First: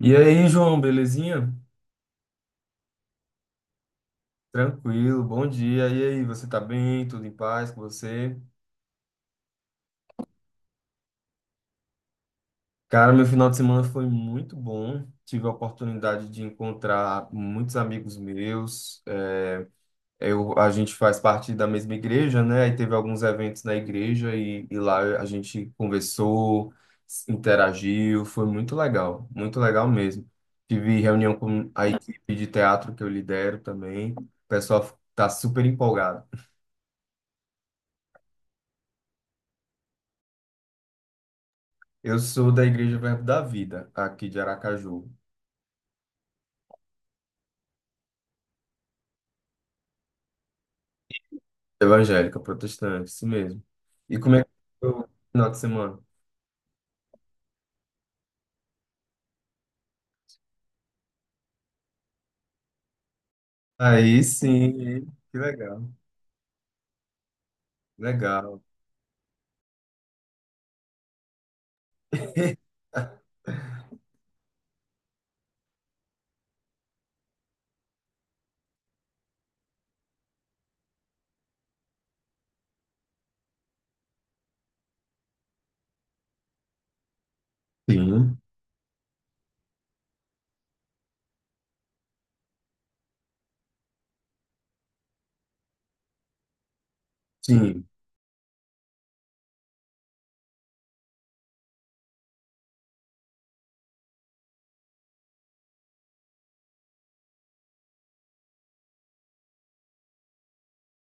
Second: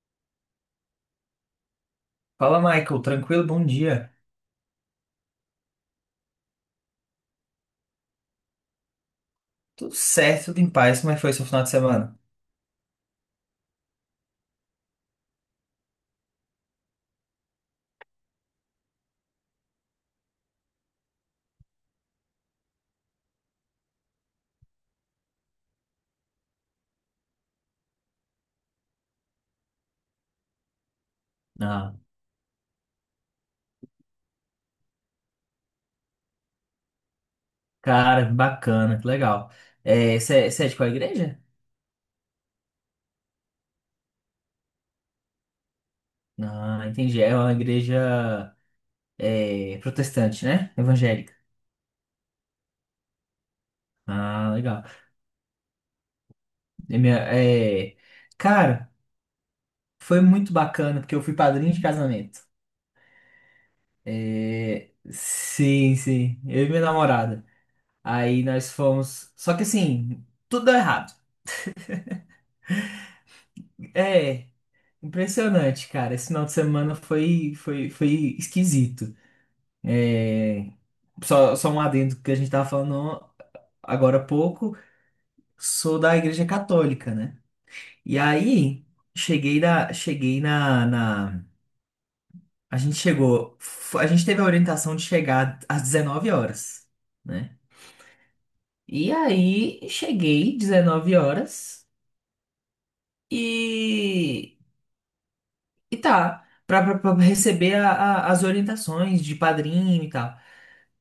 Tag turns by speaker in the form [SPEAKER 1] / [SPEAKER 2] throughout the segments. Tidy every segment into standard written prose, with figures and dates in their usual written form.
[SPEAKER 1] E aí, João, belezinha?
[SPEAKER 2] Fala, Michael. Tranquilo? Bom dia.
[SPEAKER 1] Tranquilo, bom dia. E aí, você tá bem? Tudo em paz com você?
[SPEAKER 2] Tudo certo, tudo em paz. Como é que foi seu final de semana?
[SPEAKER 1] Cara, meu final de semana foi muito bom. Tive a oportunidade de encontrar muitos amigos meus. Eu, a gente faz parte da mesma igreja, né? Aí teve alguns eventos na igreja e lá a gente conversou, interagiu. Foi muito legal mesmo. Tive reunião com a
[SPEAKER 2] Ah,
[SPEAKER 1] equipe de teatro que eu lidero também. O pessoal tá super empolgado.
[SPEAKER 2] cara, que bacana, que legal. É, você é de qual igreja?
[SPEAKER 1] Eu sou da Igreja Verbo da Vida, aqui de Aracaju.
[SPEAKER 2] Ah, entendi. É uma igreja é, protestante, né? Evangélica.
[SPEAKER 1] Evangélica, protestante, isso mesmo. E como é que
[SPEAKER 2] Ah, legal.
[SPEAKER 1] foi o final de semana?
[SPEAKER 2] E minha- é, cara, foi muito bacana, porque eu fui padrinho de casamento.
[SPEAKER 1] Aí
[SPEAKER 2] É,
[SPEAKER 1] sim, que legal.
[SPEAKER 2] sim, sim. Eu e minha namorada. Aí
[SPEAKER 1] Legal.
[SPEAKER 2] nós fomos. Só que assim, tudo deu errado. É. Impressionante, cara. Esse final de semana foi esquisito. É, só, só um adendo que a gente tava falando agora há pouco. Sou da Igreja Católica, né? E
[SPEAKER 1] Sim,
[SPEAKER 2] aí, cheguei na, cheguei na, na... A gente chegou... A gente teve a orientação de chegar às 19 horas, né?
[SPEAKER 1] sim.
[SPEAKER 2] E aí, cheguei 19 horas e tá, pra receber as orientações de padrinho e tal.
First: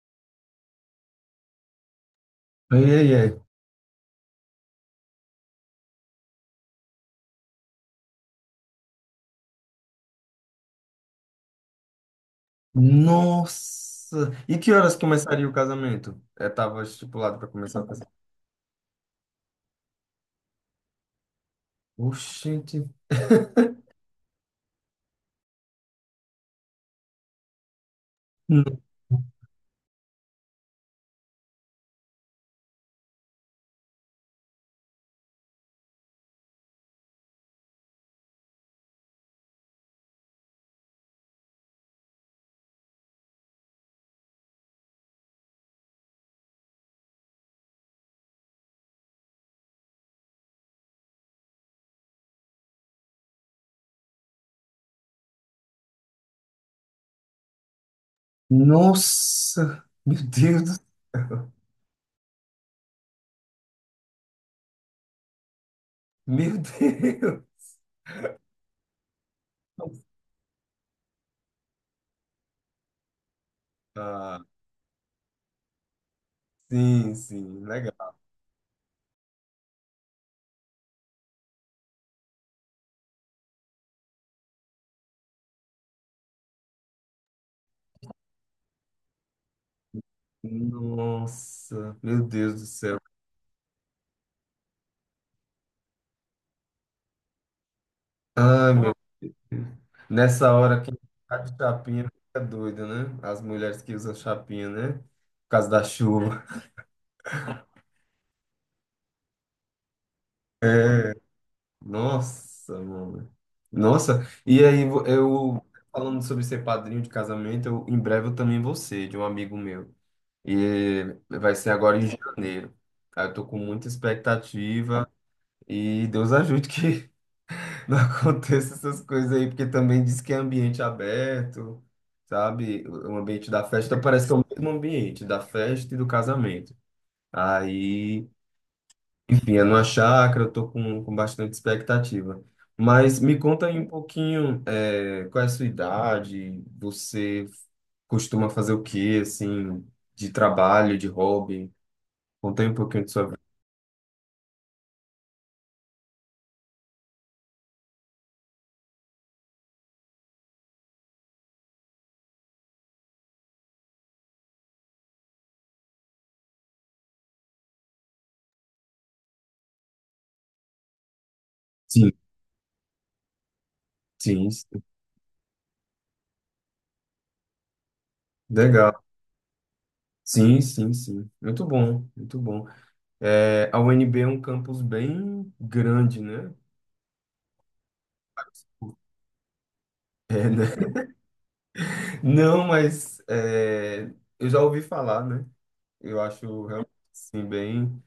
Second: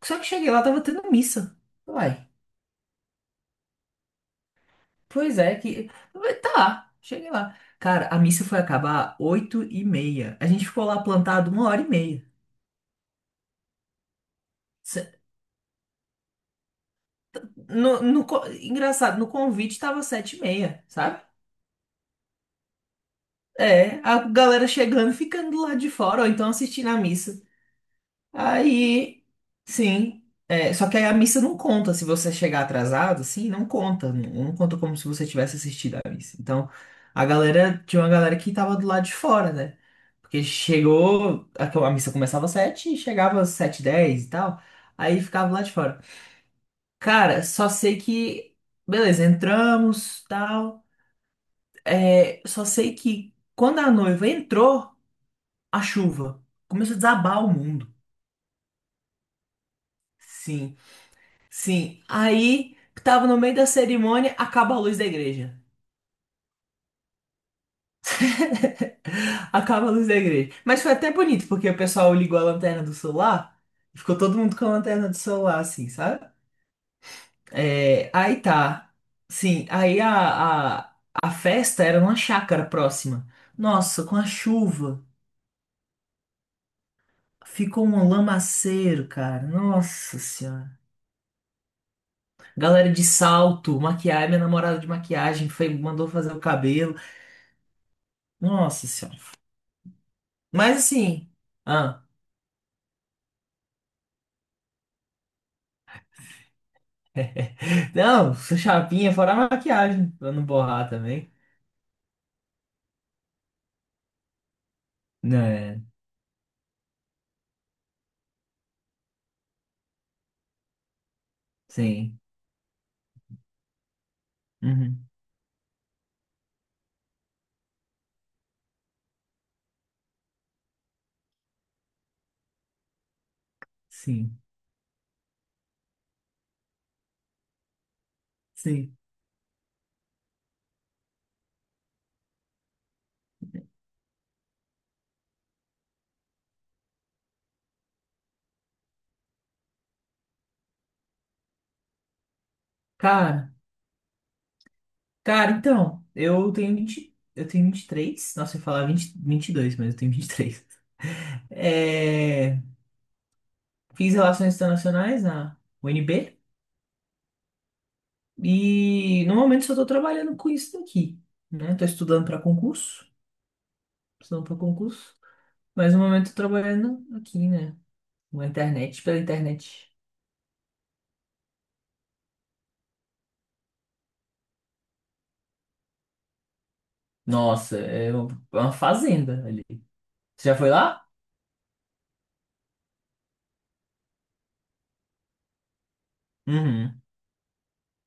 [SPEAKER 2] Só que cheguei lá, tava tendo missa. Uai,
[SPEAKER 1] Ai, ai, ai.
[SPEAKER 2] pois é, que. Tá, cheguei lá. Cara, a missa foi acabar 8h30. A gente ficou lá plantado 1h30.
[SPEAKER 1] Nossa! E que horas
[SPEAKER 2] Se-
[SPEAKER 1] começaria o casamento? É, tava estipulado para começar o casamento.
[SPEAKER 2] Engraçado, no convite tava 7h30, sabe?
[SPEAKER 1] Oxente.
[SPEAKER 2] É, a galera chegando, e ficando lá de fora, ou então assistindo a missa. Aí, sim. É, só que aí a missa não conta se você chegar atrasado, sim, não conta. Não, não conta como se você tivesse assistido a missa. Então, a galera, tinha uma galera que tava do lado de fora, né? Porque chegou, a missa começava às 7h e chegava às 7h10 e tal. Aí ficava lá de fora. Cara, só sei que, beleza, entramos, tal. É, só sei que quando a noiva entrou, a chuva começou a desabar o mundo.
[SPEAKER 1] Nossa! Meu Deus!
[SPEAKER 2] Sim,
[SPEAKER 1] do-
[SPEAKER 2] sim, aí tava no meio da cerimônia, acaba a luz da igreja.
[SPEAKER 1] Meu Deus!
[SPEAKER 2] Acaba a luz da igreja. Mas foi até bonito, porque o pessoal ligou a lanterna do celular, e ficou todo
[SPEAKER 1] Ah,
[SPEAKER 2] mundo com a lanterna do celular, assim, sabe?
[SPEAKER 1] sim, sim,
[SPEAKER 2] É,
[SPEAKER 1] legal.
[SPEAKER 2] aí tá. Sim, aí a festa era numa chácara próxima. Nossa, com a chuva, ficou um lamaceiro, cara. Nossa senhora.
[SPEAKER 1] Nossa, meu Deus do
[SPEAKER 2] Galera
[SPEAKER 1] céu.
[SPEAKER 2] de salto, maquiagem, minha namorada de maquiagem foi, mandou fazer o cabelo.
[SPEAKER 1] Ai,
[SPEAKER 2] Nossa
[SPEAKER 1] meu,
[SPEAKER 2] senhora.
[SPEAKER 1] nessa
[SPEAKER 2] Mas
[SPEAKER 1] hora quem
[SPEAKER 2] assim,
[SPEAKER 1] tá de
[SPEAKER 2] ah,
[SPEAKER 1] chapinha fica doido, né? As mulheres que usam chapinha, né? Por causa da chuva.
[SPEAKER 2] não, chapinha fora a maquiagem, pra não borrar
[SPEAKER 1] É,
[SPEAKER 2] também.
[SPEAKER 1] nossa, mano. Nossa, e aí eu
[SPEAKER 2] Né,
[SPEAKER 1] falando sobre ser padrinho de casamento, eu, em breve eu também vou ser, de um amigo meu. E vai ser agora em
[SPEAKER 2] sim.
[SPEAKER 1] janeiro. Aí eu tô com muita
[SPEAKER 2] Uhum,
[SPEAKER 1] expectativa e Deus ajude que não aconteça essas coisas aí, porque também diz que é ambiente aberto, sabe? O ambiente da festa então parece que é
[SPEAKER 2] sim,
[SPEAKER 1] o mesmo ambiente da festa e do casamento. Aí,
[SPEAKER 2] sim.
[SPEAKER 1] enfim, é numa chácara, eu tô com bastante expectativa. Mas me conta aí um pouquinho, é, qual é a sua idade, você costuma fazer o quê, assim, de trabalho, de hobby? Conta aí um pouquinho de sua vida.
[SPEAKER 2] Cara, cara, então, eu tenho 23. Nossa, eu ia falar vinte, 22, mas eu tenho 23. É, fiz relações internacionais na UNB e no momento só tô trabalhando com isso daqui, né? Tô
[SPEAKER 1] Sim,
[SPEAKER 2] estudando para concurso, estudando
[SPEAKER 1] sim,
[SPEAKER 2] para
[SPEAKER 1] sim.
[SPEAKER 2] concurso, mas no momento tô trabalhando aqui, né? Na internet,
[SPEAKER 1] Legal.
[SPEAKER 2] pela internet.
[SPEAKER 1] Sim, sim, sim. Muito bom, muito bom. É, a UNB é um campus bem grande, né?
[SPEAKER 2] Nossa, é uma fazenda ali.
[SPEAKER 1] É,
[SPEAKER 2] Você já
[SPEAKER 1] né?
[SPEAKER 2] foi lá?
[SPEAKER 1] Não, mas é, eu já ouvi falar, né? Eu acho realmente
[SPEAKER 2] Uhum.
[SPEAKER 1] assim, bem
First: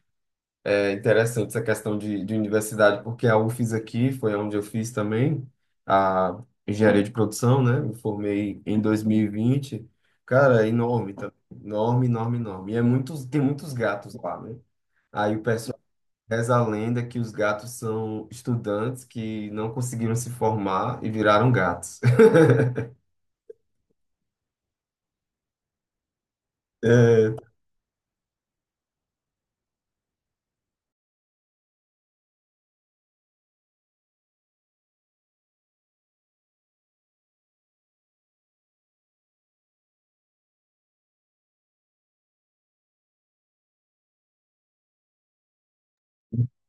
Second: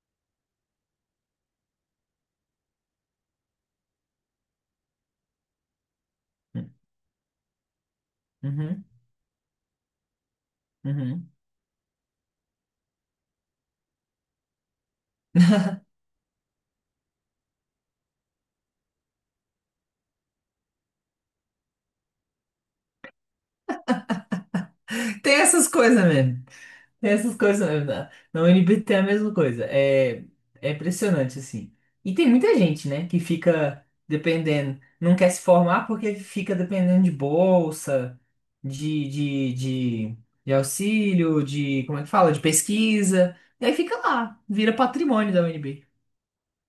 [SPEAKER 1] é, interessante essa questão de universidade, porque a UFES aqui foi onde eu fiz também a engenharia de produção, né? Me formei em
[SPEAKER 2] Uhum.
[SPEAKER 1] 2020. Cara, é enorme,
[SPEAKER 2] Uhum.
[SPEAKER 1] tá? Enorme, enorme, enorme. E é muitos, tem muitos gatos lá, né? Aí o pessoal reza a lenda que os gatos são estudantes que não conseguiram se formar e viraram gatos.
[SPEAKER 2] Tem essas coisas mesmo. Tem
[SPEAKER 1] É,
[SPEAKER 2] essas coisas mesmo. Na UNB tem a mesma coisa. É, é impressionante, assim. E tem muita gente, né, que fica dependendo, não quer se formar porque fica dependendo de bolsa, de, de, de, de auxílio, de, como é que fala? De pesquisa. E aí fica lá, vira patrimônio da UNB.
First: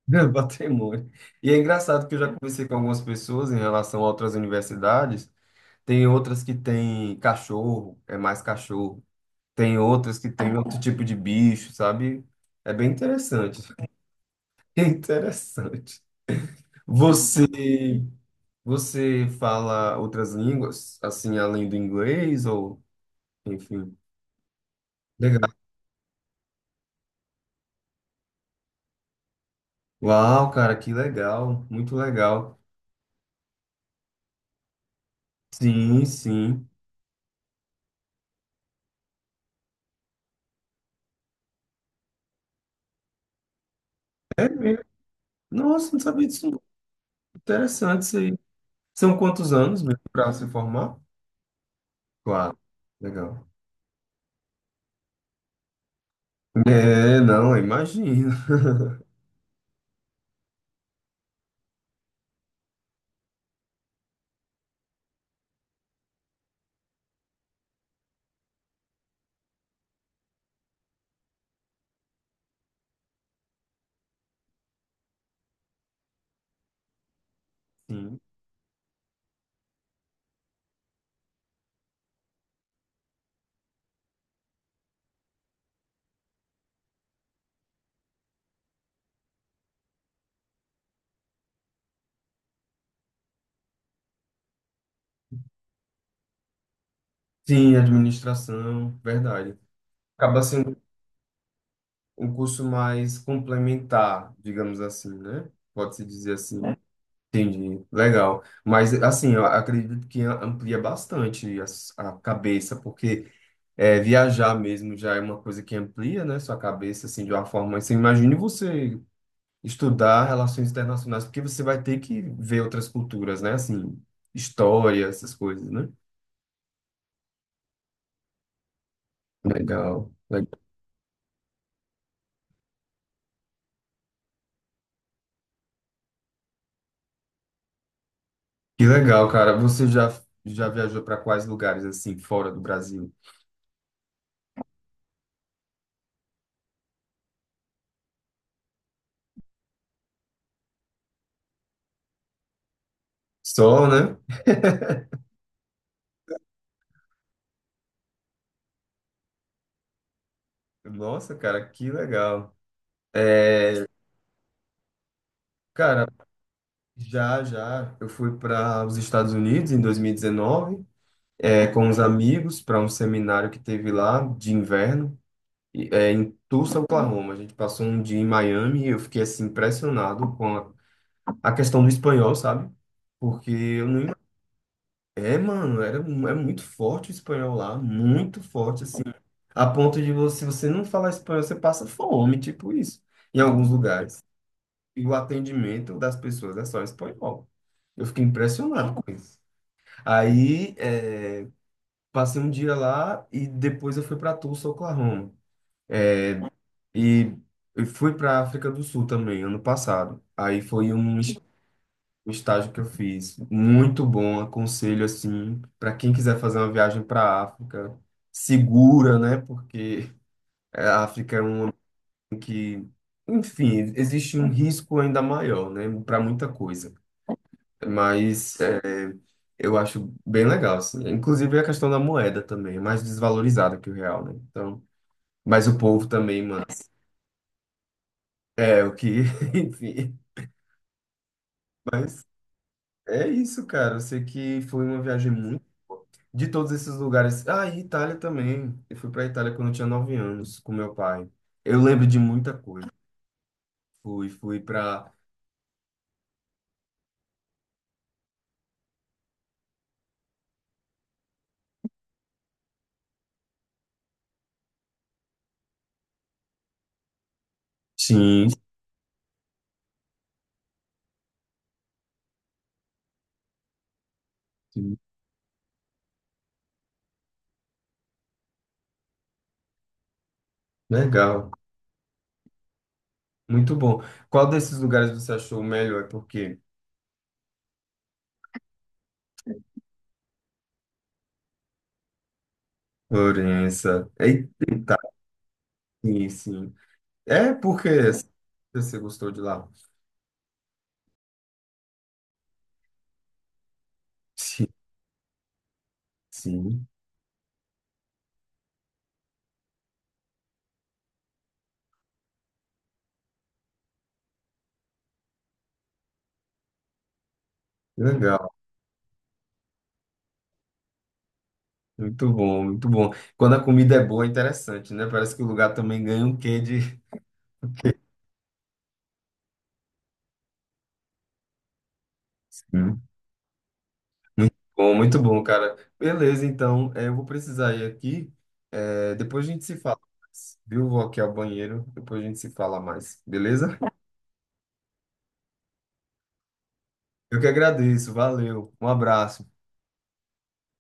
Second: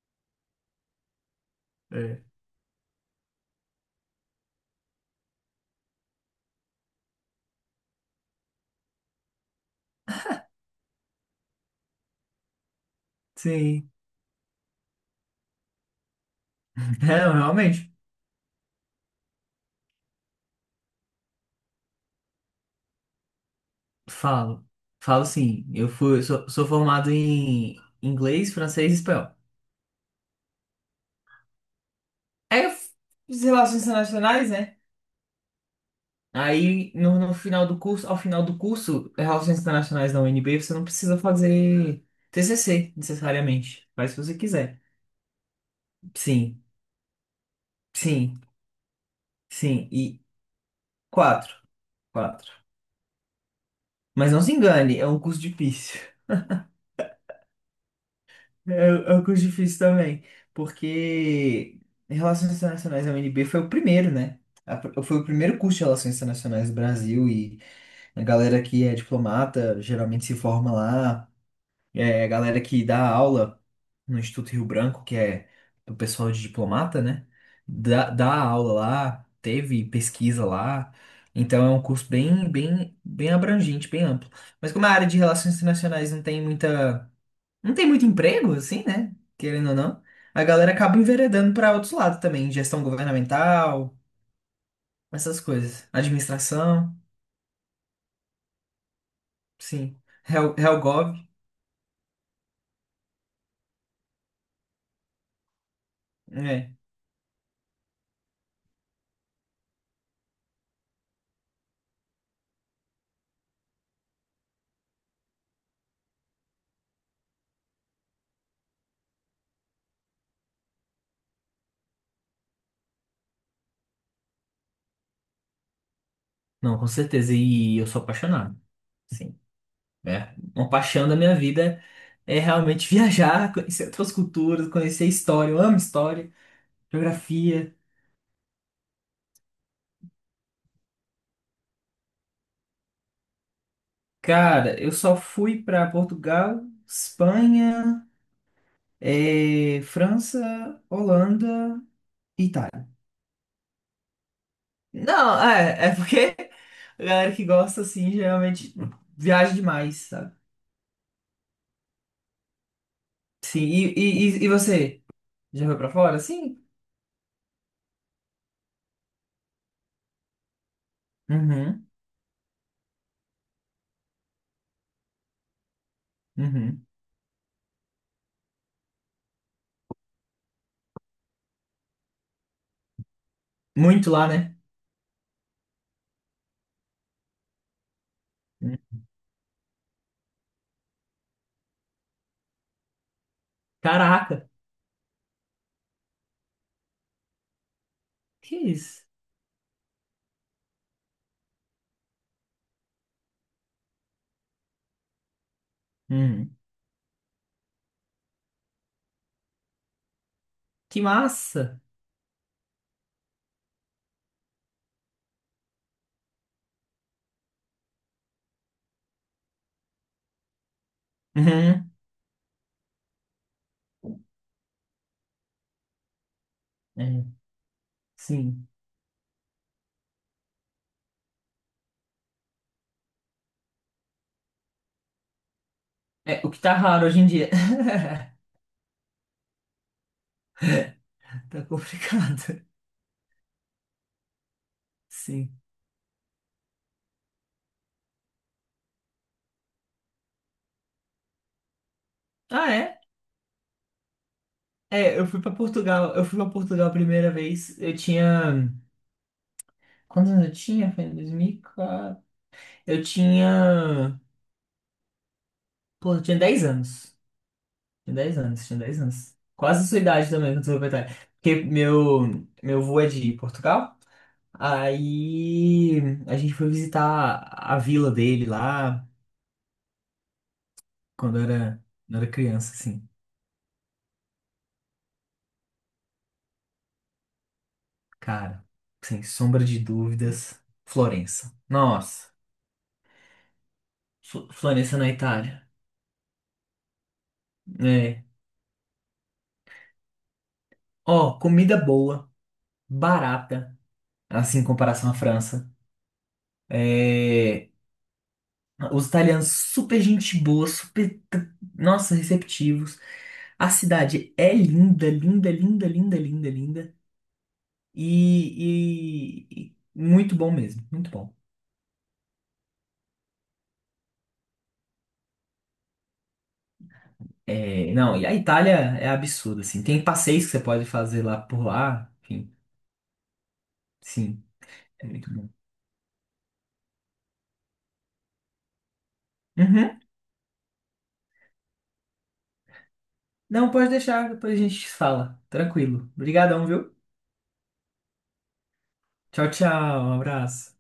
[SPEAKER 1] patrimônio. E é engraçado que eu
[SPEAKER 2] É.
[SPEAKER 1] já conversei com algumas pessoas em relação a outras universidades. Tem outras que têm cachorro, é mais cachorro. Tem outras que têm outro tipo de bicho, sabe? É bem interessante.
[SPEAKER 2] Sim.
[SPEAKER 1] É interessante.
[SPEAKER 2] Não,
[SPEAKER 1] Você,
[SPEAKER 2] realmente.
[SPEAKER 1] você fala outras línguas, assim, além do inglês ou, enfim.
[SPEAKER 2] Falo, falo
[SPEAKER 1] Legal.
[SPEAKER 2] sim. Eu fui, sou, sou formado em inglês, francês e espanhol.
[SPEAKER 1] Uau, cara, que legal, muito legal.
[SPEAKER 2] É as relações internacionais, né?
[SPEAKER 1] Sim, sim.
[SPEAKER 2] Aí, no final do curso, ao final do curso, Relações Internacionais da UNB, você não precisa fazer TCC, necessariamente. Faz se você
[SPEAKER 1] É
[SPEAKER 2] quiser.
[SPEAKER 1] mesmo. Nossa, não sabia disso. Não.
[SPEAKER 2] Sim,
[SPEAKER 1] Interessante isso aí.
[SPEAKER 2] sim,
[SPEAKER 1] São quantos anos
[SPEAKER 2] sim.
[SPEAKER 1] mesmo
[SPEAKER 2] E
[SPEAKER 1] para se formar?
[SPEAKER 2] quatro, quatro.
[SPEAKER 1] Claro, legal.
[SPEAKER 2] Mas não se engane, é um curso difícil.
[SPEAKER 1] É, não, imagina.
[SPEAKER 2] É, é o curso difícil também, porque Relações Internacionais da UNB foi o primeiro, né? Foi o primeiro curso de Relações Internacionais do Brasil e a galera que é diplomata geralmente se forma lá, é a galera que dá aula no Instituto Rio Branco, que é do pessoal de diplomata, né? Dá,
[SPEAKER 1] Sim,
[SPEAKER 2] dá aula lá, teve pesquisa lá, então é um curso bem, bem, bem abrangente, bem amplo. Mas como a área de Relações Internacionais não tem muito emprego, assim, né? Querendo ou não. A galera acaba enveredando para outros lados também, gestão governamental, essas coisas. Administração,
[SPEAKER 1] sim, administração, verdade.
[SPEAKER 2] sim.
[SPEAKER 1] Acaba sendo
[SPEAKER 2] Helgov,
[SPEAKER 1] um curso mais complementar, digamos assim, né? Pode-se dizer assim.
[SPEAKER 2] é.
[SPEAKER 1] É. Entendi, legal. Mas, assim, eu acredito que amplia bastante a cabeça, porque. É, viajar mesmo já é uma coisa que amplia, né, sua cabeça, assim, de uma forma. Você imagine você estudar relações internacionais, porque você vai ter que ver outras culturas, né, assim, história, essas coisas, né?
[SPEAKER 2] Não, com certeza. E eu sou apaixonado. Sim.
[SPEAKER 1] Legal.
[SPEAKER 2] É,
[SPEAKER 1] le-
[SPEAKER 2] uma paixão da minha vida é realmente viajar, conhecer outras culturas, conhecer história. Eu amo história, geografia.
[SPEAKER 1] Que legal, cara. Já viajou para quais lugares, assim, fora do Brasil?
[SPEAKER 2] Cara, eu só fui para Portugal, Espanha, França, Holanda.
[SPEAKER 1] Só, né?
[SPEAKER 2] Não, é, é porque a galera que gosta, assim, geralmente viaja demais, sabe?
[SPEAKER 1] Nossa, cara, que legal.
[SPEAKER 2] Sim,
[SPEAKER 1] É,
[SPEAKER 2] e você? Já foi pra
[SPEAKER 1] cara,
[SPEAKER 2] fora? Sim.
[SPEAKER 1] já, eu fui para os Estados Unidos em 2019. É, com
[SPEAKER 2] Uhum,
[SPEAKER 1] os amigos para um seminário que teve lá de inverno, é, em Tulsa,
[SPEAKER 2] uhum.
[SPEAKER 1] Oklahoma. A gente passou um dia em Miami e eu fiquei assim impressionado com a questão do espanhol, sabe? Porque eu não.
[SPEAKER 2] Muito lá, né?
[SPEAKER 1] É, mano, era, é muito forte o espanhol lá, muito forte,
[SPEAKER 2] Uhum.
[SPEAKER 1] assim. A ponto de você, se você não falar espanhol, você passa fome, tipo isso, em alguns lugares.
[SPEAKER 2] Caraca,
[SPEAKER 1] E o atendimento das pessoas é só em espanhol. Eu fiquei
[SPEAKER 2] que
[SPEAKER 1] impressionado
[SPEAKER 2] isso?
[SPEAKER 1] com isso. Aí, é, passei um dia lá e depois eu fui para Tulsa, Oklahoma.
[SPEAKER 2] Uhum.
[SPEAKER 1] E eu fui para África do Sul também, ano passado. Aí foi
[SPEAKER 2] Que massa!
[SPEAKER 1] um estágio que eu fiz, muito bom, aconselho assim, para quem quiser fazer uma viagem para a África, segura, né? Porque a África é um
[SPEAKER 2] Uhum.
[SPEAKER 1] ambiente que, enfim, existe um risco ainda maior, né? Para muita coisa.
[SPEAKER 2] É,
[SPEAKER 1] Mas
[SPEAKER 2] sim.
[SPEAKER 1] é, eu acho bem legal, assim. Inclusive a questão da moeda também, é mais desvalorizada que o real, né? Então mas o povo
[SPEAKER 2] É,
[SPEAKER 1] também,
[SPEAKER 2] o que
[SPEAKER 1] mano.
[SPEAKER 2] tá raro hoje em dia.
[SPEAKER 1] É, o que, enfim.
[SPEAKER 2] Tá
[SPEAKER 1] Mas
[SPEAKER 2] complicado.
[SPEAKER 1] é isso, cara. Eu sei que foi uma viagem
[SPEAKER 2] Sim.
[SPEAKER 1] muito. De todos esses lugares. Ah, e Itália também. Eu fui pra Itália quando eu tinha 9 anos, com meu pai. Eu lembro de muita
[SPEAKER 2] Ah,
[SPEAKER 1] coisa.
[SPEAKER 2] é?
[SPEAKER 1] Fui pra.
[SPEAKER 2] É, eu fui pra Portugal. Eu fui pra Portugal a primeira vez. Eu tinha. Quantos anos eu tinha? Foi em 2004. Eu tinha. Pô, eu tinha 10 anos. Tinha 10
[SPEAKER 1] Sim,
[SPEAKER 2] anos, tinha 10 anos. Quase a sua idade também, quando você foi. Porque meu avô é de Portugal.
[SPEAKER 1] sim.
[SPEAKER 2] Aí a gente foi visitar a vila dele lá
[SPEAKER 1] Legal.
[SPEAKER 2] quando era criança, assim.
[SPEAKER 1] Muito bom. Qual desses lugares você achou o melhor? E por quê?
[SPEAKER 2] Cara, sem sombra de dúvidas, Florença. Nossa,
[SPEAKER 1] Florença. Eita,
[SPEAKER 2] Florença na Itália.
[SPEAKER 1] sim, sim. É porque
[SPEAKER 2] É.
[SPEAKER 1] você gostou de lá?
[SPEAKER 2] Ó, comida boa, barata, assim, em
[SPEAKER 1] Sim,
[SPEAKER 2] comparação à França.
[SPEAKER 1] sim.
[SPEAKER 2] É, os italianos super gente boa, super, nossa, receptivos. A cidade é linda, linda, linda, linda, linda, linda.
[SPEAKER 1] Legal.
[SPEAKER 2] E, e muito bom mesmo, muito bom.
[SPEAKER 1] Muito bom, muito bom. Quando a comida é boa, é interessante, né? Parece que o lugar também ganha um quê de.
[SPEAKER 2] É, não, e a Itália é absurda, assim. Tem passeios que você pode fazer lá por lá, enfim,
[SPEAKER 1] Sim.
[SPEAKER 2] sim, é
[SPEAKER 1] Muito
[SPEAKER 2] muito
[SPEAKER 1] bom,
[SPEAKER 2] bom.
[SPEAKER 1] cara. Beleza, então, é, eu vou precisar ir aqui. É, depois a gente se fala
[SPEAKER 2] Uhum.
[SPEAKER 1] mais, viu? Vou aqui ao banheiro, depois a gente se fala mais,
[SPEAKER 2] Não,
[SPEAKER 1] beleza?
[SPEAKER 2] pode deixar, depois a gente fala. Tranquilo. Obrigadão, viu?
[SPEAKER 1] Eu que agradeço, valeu, um abraço.
[SPEAKER 2] Tchau, tchau, um abraço.